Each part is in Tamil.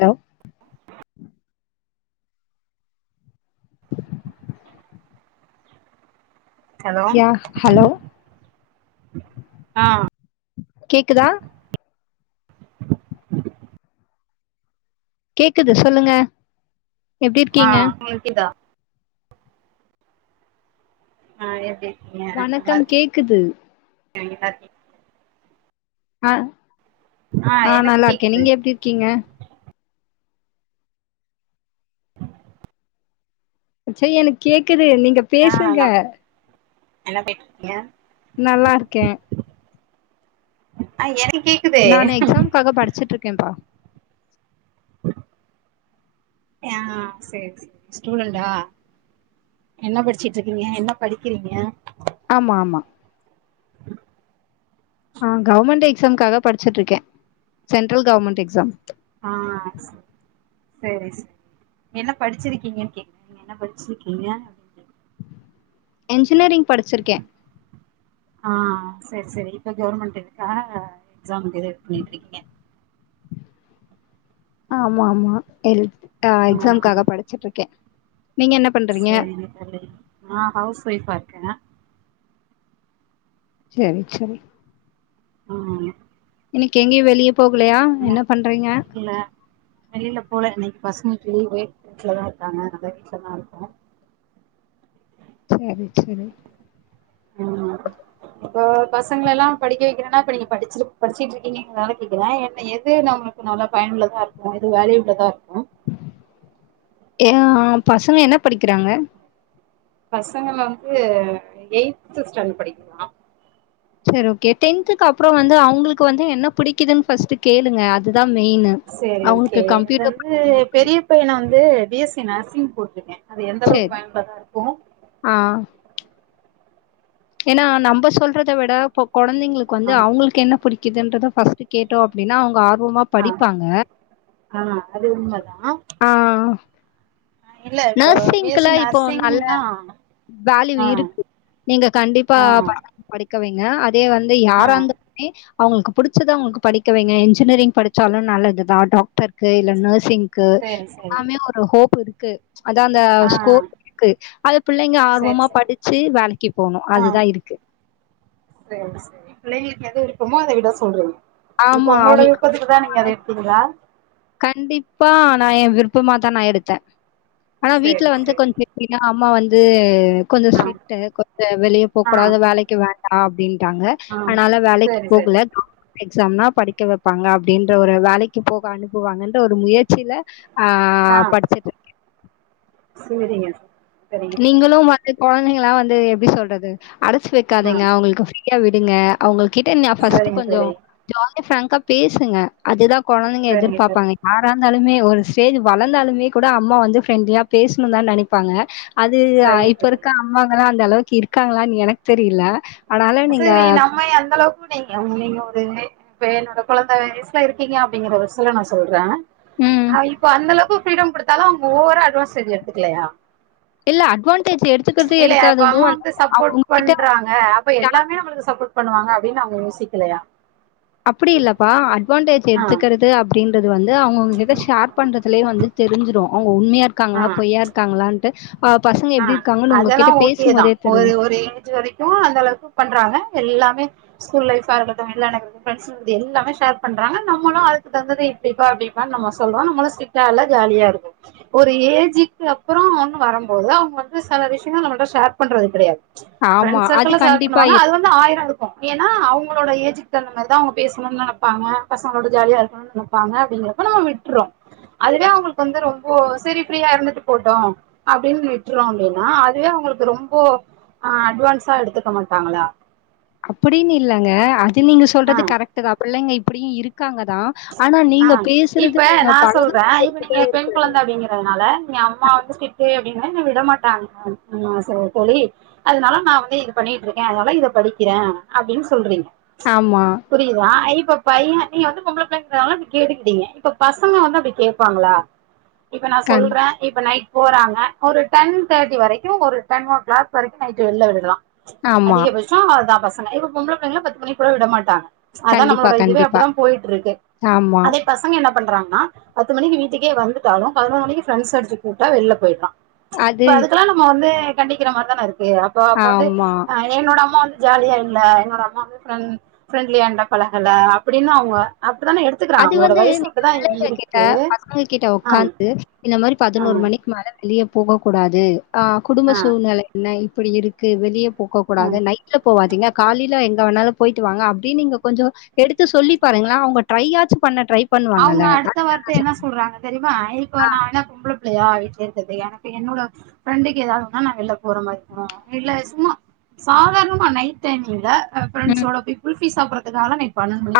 ஹலோ ஹலோ யா ஹலோ ஆஹ் கேக்குதா கேக்குது சொல்லுங்க எப்டி இருக்கீங்க ஆஹ் கேக்குதா ஆஹ் எப்படி வணக்கம் கேக்குது நல்லா இருக்கீங்களா ஆஹ் ஆ ஆஹ் எனக்கு நல்லா இருக்கேன் கேக்குது நீங்க எப்படி இருக்கீங்க சரி எனக்கு கேட் இருக்குது நீங்க ஆ பேசுங்க நம் என்ன பேசிட்டிருக்கீங்க நல்லா இருக்கேன் ஆஹ் எனக்கு கேக்குது நான் எக்ஸாம்காக படிச்சிட்டு இருக்கேன்ப்பா ஆஹ் செரி செரி ஸ்டுடண்ட்டா என்ன படிச்சுட்டு இருக்கீங்க என்ன படிக்கிறீங்க ஆமா ஆமா ஆஹ் கவுவர்மெண்ட் எக்ஸாம்காக படிச்சிட்டு இருக்கேன் சென்ட்ரல் கவர்மெண்ட் எக்ஸாம் ஆஹ் செரி செரி செரி நீ என்ன படிச்சிருக்கீங்கன்னு கேட்டேன் நீங்க என்ன படிச்சிருக்கீங்க என்ஜினியரிங் படிச்சிருக்கேன் ஆஹ் செரி செரி இப்ப கவர்மெண்ட் இருக்க எக்ஸாமுக்கு இது பண்ணிட்டு இருக்கீங்க ஆமா ஆமா எழுது ஆஹ் எக்ஸாம்க்காக படிச்சிட்டு இருக்கேன் செரி ஆஹ் நான் ஹவுஸ் வைஃப் ஆஹா செரி செரி ஆஹம் இன்னைக்கு எங்கயோ வெளிய போகலையா என்ன பண்றீங்க பசங்கட்லேய வீட்ல தான் இருக்காங்க நம்ம வீட்டில் தான் இருக்கனும் செரி செரி உஹம் இப்போ பசங்கலலாம் படிக்க வைக்கிறேனா இப்ப நீங்க படிச்ச படிச்சுட்டு இருக்கீங்கிறதால கேக்குறேன் ஏனா எது நம்மங்களுக்கு நல்ல பயன்னுளதா இருக்கும் எது வேலை உள்ளதா இருக்கும் ஏங்க பசங்க என்ன படிக்கிறாங்க பசங்க வந்து எய்த் ஸ்டாண்ட் படிக்கிறா செரி ஓகே டென்துகு அப்புறம் வந்து அவங்களுக்கு வந்து என்ன புடிக்குதுன்னு பர்ஸ்ட் கேளுங்க அதுதான் செரி செரி ஓகே அது வந்து பெரிய பையன வந்து பி எஸ் ச நர்சிங் போட்டிருக்கேன் அது எந்த அளவுக்கு சரி பயன்னுளதா இருக்கும் ஏனா நம்ப சொல்றத விட குழந்தைகளுகு வந்து ஆமா அவங்களுக்கு என்ன பிடிக்கும் இதன்றதா பர்ஸ்ட் கேட்டோம் அப்படினா அவங்க ஆர் வமா ஆ படிப்பாங்க ஆ அது உண்மதா ஆஹ் இல்ல இப்ப பி எஸ் நர்சிங்ல சி இப்போ நல்ல நர்சிங்னா வேல்யூ ஆ இருக்கு நீங்க கண்டிப்பா ஆ படி கவைங்க அது அதே வந்து ஆ யாராஇருந்தாலுமே அவங்களுக்கு புடிச்சத அவங்களுக்கு படிக்கவைங்க என்ஜினிரிங் படிச்சாலும் நல்லதுதான் டாக்டர் க்கு இல்ல நர்சிங்கு சேரி சேரி எல்லாமே ஒரு ஹோப் இருக்கு க்கு அதான் அந்த ஆ ஸ்கோர் இருக்கு அது பிள்ளைங்க ஆர்வமா படிச்சு வேலைக்கு போணு ஆஹ் அதுதா இருக்கு செரிசெரி பிள்ளைங்களுக்கு எது விருப்பமோ அத விட சொல்லு இப்ப ஆமா உங்களோட அவங்களுக்கு விருப்பத்துக்கு தான் நீங்க அத எடுத்திங்களா கண்டிப்பா நா யேன் விருப்பமாதா நா எடுத்தே ஆனா வீட்ல சேரி வந்து சேரி கொஞ்ச எப்டினா அம்மா வந் து கொஞ்ச ஆ ஸ்ட்ரிட்டு கொஞ்ச வெளிய போக் ஆ கூடாது வேலக்கி வேண்டா அப்டின் ட்டாங்க ஆ அதனால வேலைக்கி சேரி சேரி போகல [inaudible] எக்ஸாம்னா படிக்க வெப்பாங்க அப்டின்ற ஒரு வேலக்கி போக அனுப் புவாங்கன்ற ஒரு முயற்சில ஆ ஆ படிச்சிட்ருக்கே சேரிங்க சரிங்க தோழி நீங்களு மதிய கொழந்தைங்கல்லா வந்து எப்டி சொல்றது அடைச்சு ஆ வைக்காதீங்க அவங்களுக்கு ஃப்ரியா விடுங்க அவங்களுக் கிட்ட நா ஃபஸ்ட்டு சரிங்க கொஞ்சோ தோழி ஜா லியா ஃபிராங்கா பேசுங்க அதுதா கொழந்தைங்க சரிங்க தோழி எதிர்பாப்பாங்க இ யாரா இருந்தாலுமே ஒரு ஸ்டேஜ் வளந்தாலுமே கூட அம்மா வந்து ஃப்ரெண்ட்லியா பேசணுன்தா நெனைப்பாங்க அது ஆ சரிங்க இப்ப இருக்க தோழி அம்மாங்கல்லா அந் அந்த அளவுக்கு இருக்காங்களான்னு எனக் தெரியல அதனால அ நீங்க சேரி நம்ம எந்த அளவுக் [unintelligible] நீங்க நீங்க ஒரு இப்ப என்னோட கொழந்த வயசுல இருக்கீங்க அப்டிங்கிறபட்சத்துல நா சொல்ற ம் ஆ இப்ப அந்த அளவுக்கு ஃப்ரீடம் குடுத்தாலு அவங்க ஓவரா அட்வான்ஸ்டேஜு எடுத்துக்கலையா இல்ல அட்வான்டேஜ் எடுத்துக்றது இல்லையா இப்ப எடுக்காதது வந்து அவங்க உங்ககிட்ட அவுங் ப்ப எல்லாமே நம்மளுக்கு ச ப்போர்ட் பண்ணுங்க அப்டின்னு அவங்க யோசிக்கலையா அப்பிடி இல்லப்பா அட்வான்டேஜ் ஆ எடுத்துக்கிறது அப்டின் றது வந்து அவங்க உங்க கிட்ட ஷேர் பண்றதுலயே வந்து தெரிஞ்சிரு ஓ உண்மையா ஆ இருக்காங்களா பொய்யா இருக்காங்களான்ட்டு அ பசங்க ஆ எப்படி இருக்காங்கன்னு அதெல்லா உங்ககிட்ட ஓகேதா பேசும்போதே ஒரு தெரிஞ்சிரும். ஒரு ஏஞ் வரைக்கு அந்த அளவுக்கு பண்றாங்க எல்லாமே ஸ்கூல் லைஃபா இருக்கட்டு எல்லா நம் ஃபிரெண்ங்கிட்ட எல்லாமே ஷேர் பண்றாங்க நம்மளு அதுக்கு தவுந்தது இப்பிடிப்பா அப்பிடிபானு நம்ம சொல்றோ நம்மளு ஸ்ட்ரிக்டா இல்ல ஜாலியா இருக்கு ஒரு ஏஜுக்கு அப்புறோ ஒன்னு வரனு போதா அவுங்களுக்கு சில விஷயங்கள் நம்ள்ட்ட ஷேர் பண்றது கிடையாது ஆமா. ஃபிரெண்ட் அது சர்க்கிள் சேர் கண்டிப்பா பண்ணுவாங்க இரு அது வந்து ஆயிரோ இருக்கு ஏன்னா அவுங் அவங்களோட ஏஜிக்கு தகுந்த மாரிதா அவுங்க பேசணுன் நெனைப்பாங்க பசங்களோட ஜாலியா இருக்கணுன் நெனைப்பாங்க அப்பிடிங்கிறப்ப நம்ம விட்டுறோ அதுவே அவங்களுக்கு வந்து ரொம்போ சரி ஃப்ரீயா இருந்துட்டு போட்டோ அப்பிடின் விட்டுறோ அப்பிடின்னா அதுவே அவுங்களுக்கு ரொம்போ அ அட்வான்ஸா எடுத்துக்க மாட்டாங்களா அப்பிடின் இல்லங்க த்து நீங்க ஆ சொல்றது கரெக்ட்தா பிள்ளைங்கப் இப்பிடியு இருக்காங்கதா ஆ இப்ப நா சொல்றே இப்ப நீங்க தான் இருக்கு. பெண் குழந்த அப்பிடிங்கறதுனால நீங்க அம்மா வந்து ஸ்ட்ரிக்ட்டு ப்டிங்கன என்ன விடமாட்டாங்க அன ச தோழி அதனால நா வந்து இது பண்ணிட்டு இருக்கே அதனால இத படிக்கிறே அப்பிடின்னு சொல்றீங்க ஆமா. புரியுதா இப் இப்ப பையே, நீங்க வந்து பொம்பள புள்ள ந்தனால இப்ப கேட்டுக்கிட்டீங்க இப்ப பசங்க வந்து அப்பிடி கேப்பாங்களா இப்ப நா கண் சொல்றே இப்ப நை போறாங்க ஒரு டென் தேர்டி வரைக்கு ஒரு டென் ஓ கிளாக் வரைக்கு நைட் இல்ல வெள்ல விடுக்கலா ஆமா. அதிகபட்சோ அதா பஸ் ஆனா இப்ப பொம்ளபுள்ளக பத்து மணி கூட விட மாட்டாங்க அதா கண்டிப்பா, நம்மளோட இதுவே கண்டிப்பா. அப்பிடிதா போயிட்டுர்க்கு ஆமா ன்ன பண்றாங்கன்னா பத்து மணி வீட்டுக்கே வந்துட்டாலு பதனோர் மணிக்கி ஃப்ரென்ஸ் அடிச்சி கூப்டா வெளில போய்ரா அது இப்ப அதுக்கெல்லா நம்ம வந்து கண்டிக்கிறமார்தான இருக் க்கு அப்ப அப்ப வந்து ஆமா. அ என்னோட அம்மா வந்து ஜாலியா இல்ல என்னோட அம்மா வந் ஃப்ரெண் ஃப்ரெண்ட்லியாண்ட பழகல அப்பிடின்னு அவங்க அப் அது வந்து நீங்க பிள்ளைங்ககிட்ட இருக்கு பசங்ககிட்ட ஆ உக்காந்து இந்த மாரி ஆ பதினோரு மணிக் மேல வெளிய போக கூடாது ஆ குடும்ப ஆ சூழ்நிலை என்ன இ இப்பிடி இருக்கு வெளிய போகக் ஆ கூடாது நைட்ல போவாதீங்க காலில எங் எங்க வேனாலு போயிட்டு வாங்க அப்டின் நீங்க கொஞ்சோ எடுத்து சொல்லி பாருங்களா அவுங்க ட்ரையாச்சி பண்ண அவுங்க அடுத்த வார்த்த என்ன சொல்றாங்க தெரி மா அய்க்கோ நா இன்னா பொம்பல விளயாடிட்டே இருக்கறது எனக்கு என்னோட ஃப்ரெண்டுக்கு எதாவது ஒன்னுனா நா வெள்ல போற மாரி இருக்கனும் இல்ல சும்மா சாதாரணமா நைட் டைமிங்ல ஆ ஃபிரண்ஸ்ஸோட போய் குல்ஃபீ சாப்ற இதால மீன்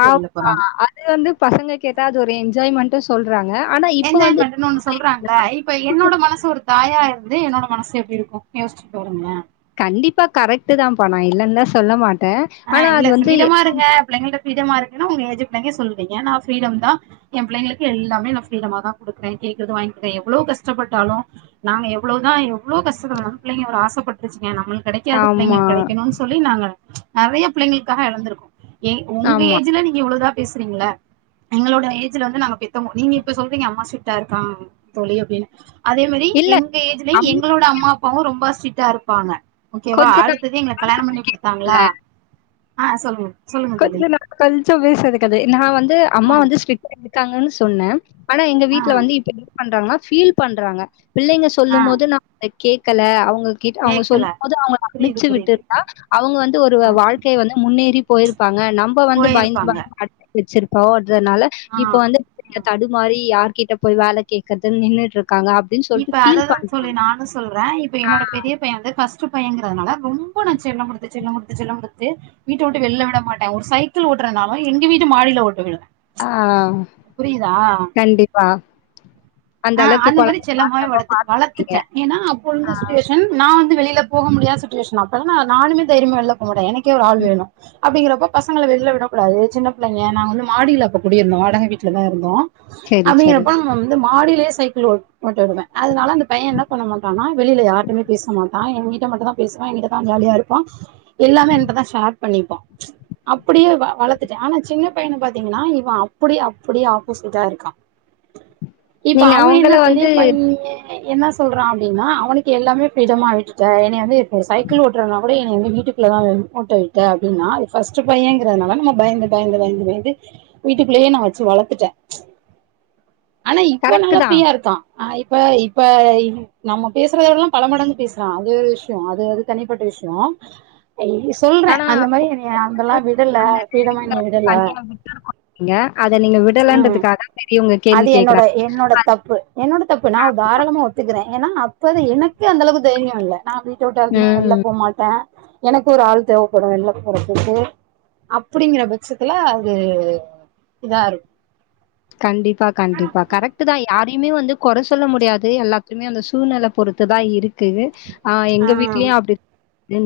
ஆப்ப அது வந்து பசங்க கே ட்டா அது ஒரு என்ஜாய்மெண்ட்டு சொல்றாங்க ஆனா இப்ப வந்து என்ஜாய்மெட்டுன்னு ஒண்ணு சொல்றாங்கள இப்ப என்னோட மனசு ஒருத் தாயா இருந்து என்னோட மனசு எப்டி இருக்கு யோசிச்சி பாருங்ளே கண்டிப்பா கரெக்ட்டு தாம்பா நா இல்லன்லா சொல்ல மாட் ஆ இல்ல பிரப்ரீடமா இருங்க பிள்ளங்ல்ட்ட பிரீடமா இரு தெனம் உங்க ஏஜ பேங்கே சொல்றீங்க நா ஃபிரீடம் தா என் பிள்ளைங்களுக்கு எல்லாமே நா ஃபிரீடமா தா குடுத்தே கேக்கறத வாங்கிடே எவ்ளோ கஷ்டப்பட்டாலு நாங்க எவ்ளோதா எவ்ளோ கஷ்ட பட்டாலு பிள்ளைங்க ஒரு ஆசப்பட்டுருச்சிங்க நம்மளுக் கெடைக்காத ஆமா, பிள்ளைங்களுக்கு கெடைக்கணுன் சொல்லி நாங்க நறையா பிள்ளைங்கள்காக எழந்துருக்கோ ஏ உங்க ஆமா. ஏஜ்ல நீங்க இவ்ளோதா பேசுறீங்களா எங்களோட ஏஜ்ல வந்து நாங்க பெத்தவங்க நீங்க இப்ப சொல்றிங்க அம்மா ஸ்டிட்டா இருக்கா தோழி அப்டின்னு அதே மேரி இல்ல எங்க ஏஜ்லயும் நம்ம எங்களோட அம்மா அப்பாவும் ரொம்ப சிட்டா இருப்பாங்க ஓகேவா கொஞ்ச அடுத்தது எங்கள கல்யாணம் பண்ணி நாள் குடுத்தாங்களா ஆ சொல்லுங்க சொல்லுங்க தோழி கொஞ்ச நே கொஞ்சம் பேசதுக்கு அது நா வந்து அம்மா ஆ வந்து ஸ்டிட்டா இருக்காங்கன்னு சொன்னன் ஆனா எங்க ஆ வீட்ல வந்து இப்போ இது பண்றாங்கனா ஃபீல் பண்றாங்க பிள்ளைங்க ஆ சொல்லுமோது நா கேக்கல அவங்க கிட்ட அவங்க கேக்கல சொல்லுமோது அவங்க புரியுது அனுப்பிச்சி விட்டு புரியுது இருந்தா அவங்க வந்து ஒரு ஆ வாழ்க்கைய வந்து அவுங்க முன்னேறி போயி பங்க நம்ம வந்து பயந்து போயிருப்பாங்க பயந்துடு வச்சிருப்பா அதனால ஆ இப்ப வந்து ஆ தடுமாறி யாரு கிட்ட போய் வேலை கேட்கிறதன்னு நின்னுட்டு இருக்கு இப்ப அததான் தோழி தோழி நானும் சொல்றேன் இப்ப என்னோட பெரிய பையன் வந்து பர்ஸ்டு ஃபர்ஸ்ட் பையன்கிறதுனால ரொம்ப நான் செல்ல கொடுத்து செல்ல கொடுத்து செல்ல கொடுத்து வீட்டை விட்டு வெளியிள்ள விட மாட்டேன் ஒரு சைக்கிள் ஓட்டுறதுனாலும் எங்க வீட்டு மாடியில ஒட்ட விடுவேன் ஆஹ் கண்டிப்பா ஆஹ் அளவுக்கு அந்த மாதிரி குழந்தைய செல்லமாவே பாதுகாப்பா பார்த்துக்கிட்டீங்க. வளர்த்துட்டேன்னால அப்போ இருந்த சிச்சுவேஷன் நான் வந்து வெளில போக முடியாத சுட்டிவேஷன் நானுமே தைரியமா வெளில போக முடியும் எனக்கு எனக்கே ஒரு ஆள் ம். வேணும் அப்படிங்கிறப்ப பசங்களை வெளிலில்ல விடக் கூடது சின்ன பிள்ளைங்க நாங்களாம் வந்து மாடில அப்போ கூடியிருந்தோம் வாடக வீட்டில் தான் இருந்தோம் சரி, சரி. அப்படிங்கறப்போ நம்ம வந்து மாடியிலே சைக்கிள் ஓட்டனும் ஒட்ட விடுவேன் அதனால அந்த பைய என்ன பண்ண மாட்டான்னா வெளியில் யாருமே பேச மாட்டான் நான் என்கிட்ட மட்டும்தான் பேசுவான் எங்கிட்டதான் ஜாலியா இருப்பான் எல்லாமே என்கிட்டதான் ஷேர் பண்ணிப்பான் அப்படியே வளர்த்துட்டேன் ஆனா சின்ன பையனை பாத்தீங்கன்னா இவன் அப்படி அப்படியே ஆப்போசிட்டா இருக்கான் இப்ப நீங்க அவன் அவங்கள என்ன வந்து பெரிய பைய என்ன சொல்றான் அப்படின்னா அவனுக்கு எல்லாமே பிரீடமா ஆ விட்டுட்டன்ன வந்து இப்ப சைக்கிள் ஓட்டுறதுனா கூட இன வந்து வீட்டுக்குள்ளதான் ஓட்ட விட்டே அப்படின்னா அது பஸ்ட் பையங்கறதுனால நம்ம பயந்து பயந்து பயந்து பயந்து வீட்டுக்குள்ளேயே நான் வச்சு வளர்த்துட்டேன் ஆனா இப்ப கரெக்ட்டு நல்லா தான். ஃப்ரீயா இருக்கான் ஆஹ் இப்ப இப்ப நம்ம பேசுறதோட எல்லாம் பல மடங்கு பேசுலாம் அது விஷயம் அது அது தனிப்பட்ட விஷயம் ஐ சொல்றேன் ஆனா அந்த மாரி நீ அந்த அந்தெல்லாம் நேரத்துல விடல பீரிடமா நீ வந்து விடல தனியா விட்டுருக்கோம் நீங்க. அத நீங்க உம் விடலன்றதுக்காக பெரியவங்க கேள்வி என்னோட கேட்கறாங்க. என்னோட தப்பு என்னோட தப்பு நான் தாராளமா ஒத்துக்கிறேன் ஏன்னா அப்ப எனக்கு அந்த அளவு தைரியம் இல்ல நான் வீட்ட விட்டு அதிகம் வெளில ம். போ மாட்டேன் எனக்கு ஒரு ஆள் தேவைப்படும் வெளில போறதுக்கு அப்டிங்கற பட்சத்துல அது இதா இருக்கும் கண்டிப்பா கண்டிப்பா கரெக்ட் தான் யாரையுமே வந்து குறை சொல்ல முடியாது எல்லாத்துமே அந்த சூழ்நிலை பொறுத்து தான் இருக்கு இருக்கு ஆஹ் எங்க வீட்லயும் அப்டி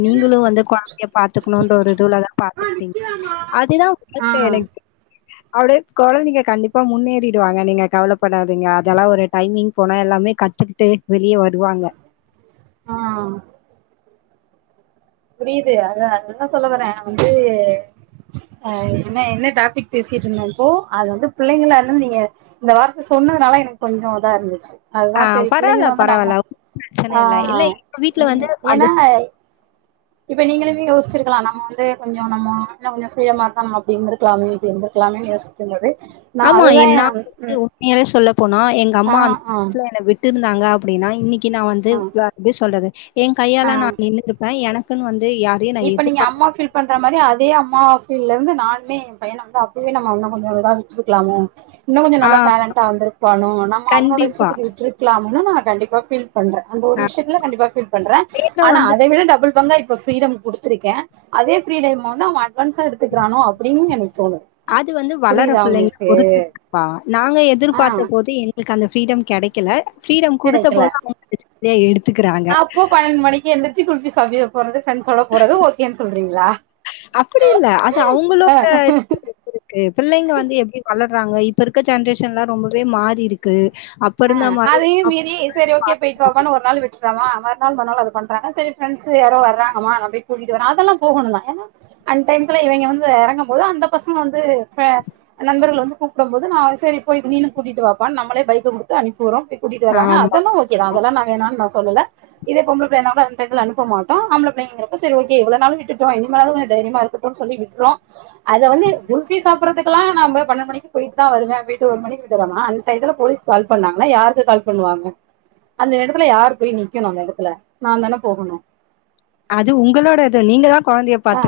நீங்களும் வந்து குழந்தைய பாத்துக்கணும்ன்ற ஒரு இதுலதான் பாத்துக்கிட்டீங்க அதுதான் உங்களுக்கு ஆஹ் எனக்கு அப்டியே குழந்தைங்க கண்டிப்ப இப்ப முன்னேறிடுவாங்க நீங்க கவலைப்படாதீங்க அதெல்லாம் ஒரு டைமிங் போனா எல்லாமே கத்துக்கிட்டு வெளியே வருவாங்க ஆ புரியுது அது அதுதா சொல்ல வரே நா வந்து ஆ என்ன என்ன டாபிக் பேசிட்ருந்தோ இப்போ அது வந்து பிள்ளைங்களா இருந்து நீங்க இந்த வார்த்த சொன்னதுனால எனக்கு கொஞ்சோ இதா இருந்துச்சு ஆ அதுதா சரி பரவால்ல, பிள்ளைங்கள வந்து நம்ம பரவால்ல. ஒண்ணும் பிரச்சனை ஆ இல்ல. இல்ல எங்க வீட்ல வந்து ம் அந்த ஏன்னா இப்ப நீங்களுமே யோசிச்சிருக்கலா நம்ம வந்து கொஞ்சோ நம்ம எல்லா கொஞ்ச செய்ய மாட்டோ நம்ம அப்டி இருந்திருக்கலாமே இப்டி இருந்திருக்கலாமேன்னு யோசிக்கும் போது ஆமா என்ன [inaudible] உண்மையாவே சொல்லப் போனா எங்க ஆ அம்மா அந் ஆ ஆக்சுவலா என்ன விட் ட்டிருந்தாங்க அப்பிடின்னா இன்னக் கி நா வந்து ஆ வேற எப்டி சொல்றது என் ஆ கையால நா நின்னுருப்பே எனக் குன்னு வந் இப்ப நீங்க அம்மா ஃபீல் பண்ற மாரி அதே அம் மா ஃபீல்ல இருந்து நானுமே யேன் பையன வந்து அப்பிடியே நம்ம இன்னு கொஞ்சோ இதா வச்சிருக்கலாமோ இன்னு கொஞ்ச ஆ நல்லா டேலண்ட்டா வந்திருப்பானோ நம்ம அவனோட கண்டிப்பா. இஷ்டத்துக்கு விட்ருக்கலா ன்னு நா கண்டிப்பா ஃபீல் பண்றே அந்த ஒரு அ விஷயத்துல கண்டிப்பா ஃபீல் பண்றே வேகம் ஆனா வந்து அத விட டபுள் பங்கா இப் இப்ப ஃப்ரீடம் குடுத்துருக்கே அதே ஃப்ரீடம் வந்து அவங்க அ அது வந்து வளர புரியுதா பிள்ளைங்கள உங்களுக்கு பொருத்து இருக்குப்பா நாங்க ஆ எதிர்பார்த்த போது எங்களுக்கு அந்த ஃப்ரீடம் கெடைக்கல ஃப்ரீடம் குடுத்த கிடைக்கல போது அவங்க [unintelligible] எடுத்துக்கறாங்க அப்போ பன்னெண்டு மணிக்கு [unintelligible] போறது ஃபிரண்ட்ஸோட போறது ஓகேன்னு சொல்றீங்களா அப்டி இல்ல. அது ஆ அவங்களோட ர்றாங்க இப்ப இருக்க ஜென்ரேஷன்லா ரொம்பவே மாறிருக்கு ஆ அதையு மீறி செரி ஓகே போயிட்டு வாப்பான்னு ஒரு நாள் விட்றமா மறு நாள் மறு நாளு அது பண்றாங்க சரி ஃபிரண்ட்ஸு யாரோ வர்றாங்கமா நா போய் கூட்டிட்டு வரே அதெல்லா போகோணுந்தா ஏன்னா அன் டையத்துல இவங்க வந்து எறங்கும் போது அந்த பசங்க வந்து ஆ நண்பர்கள் வந்து கூப்டும்போது நா செரி போய் நீனு கூட்டிட்டு வாப்பான்னு நம்மளே பைக்க குடுத் து அனுப் பி விட்றோ போய் கூட்டிட்டு வராங்க ஆமா. அதெல்லா ஓகேதா அதெல்லா நா வேணானு நா சொல்லல இதே பொம்பள பிள்ளையா இருந்தாக்க அன் டயத்துல அனுப்ப மாட்டோ ஆம்பள பிள்ளைங்கறப்போ சரி ஓகே இவளோ நாளு விட்டுட்டோ இனிமேலாது கொஞ்ச தைரியமா இருக்கட்டுன்னு சொல்லி விட்றோ அத வந்து குல்ஃபீ சாப்பட்றதுக்கெல்லா நாம்ப பன்னென்டு மணிக்கி போய்ட்டுதா வருவே அப்டிண்ட்டு ஒரு மணிகிட்ட வரா அன்டயத்துல போலீஸ் கால் பண்ணாங்கன்னா யாருக்கு கால் பண்ணுவாங்க அந்த எடத்துல யார் போய் நிக்கணு அங்க அந்த எடத்துல நாந்தான போகணு அது உங்களோடது நீங்கதா ஆ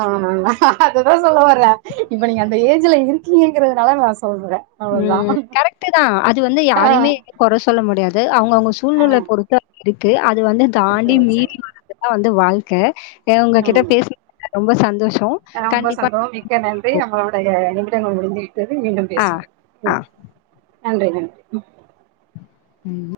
ஆமா ஆமா அததா சொல்ல வரே இப்ப நீங்க அந்த ஏஜ்ல இருக்கீங்கிறதுனால நா சொ ம் கரெக்ட்தா அது வந்து ஆ, யாருமே கொற சொல்ல முடியாது அவுங்கவுங்க ஆ, சூழ்நிலை பொறுத்து இருக்கு அது வந்து தாண்டி சரி சரி மீறி வரதுதா வந் து வாழ்க்க ஏ உங்ககிட்ட ம். பேசனத்துக்க ரொம்ப சந்தோஷ் ரொம்ப சந்தோ மிக்க நன்றி நம்மளுடைய நிமி டங்கள் முடிஞ்சி ட்டது மீண்டும் ஆ, பேசுவோ ஆ. ம் நன்றி நன்றி ம் ம்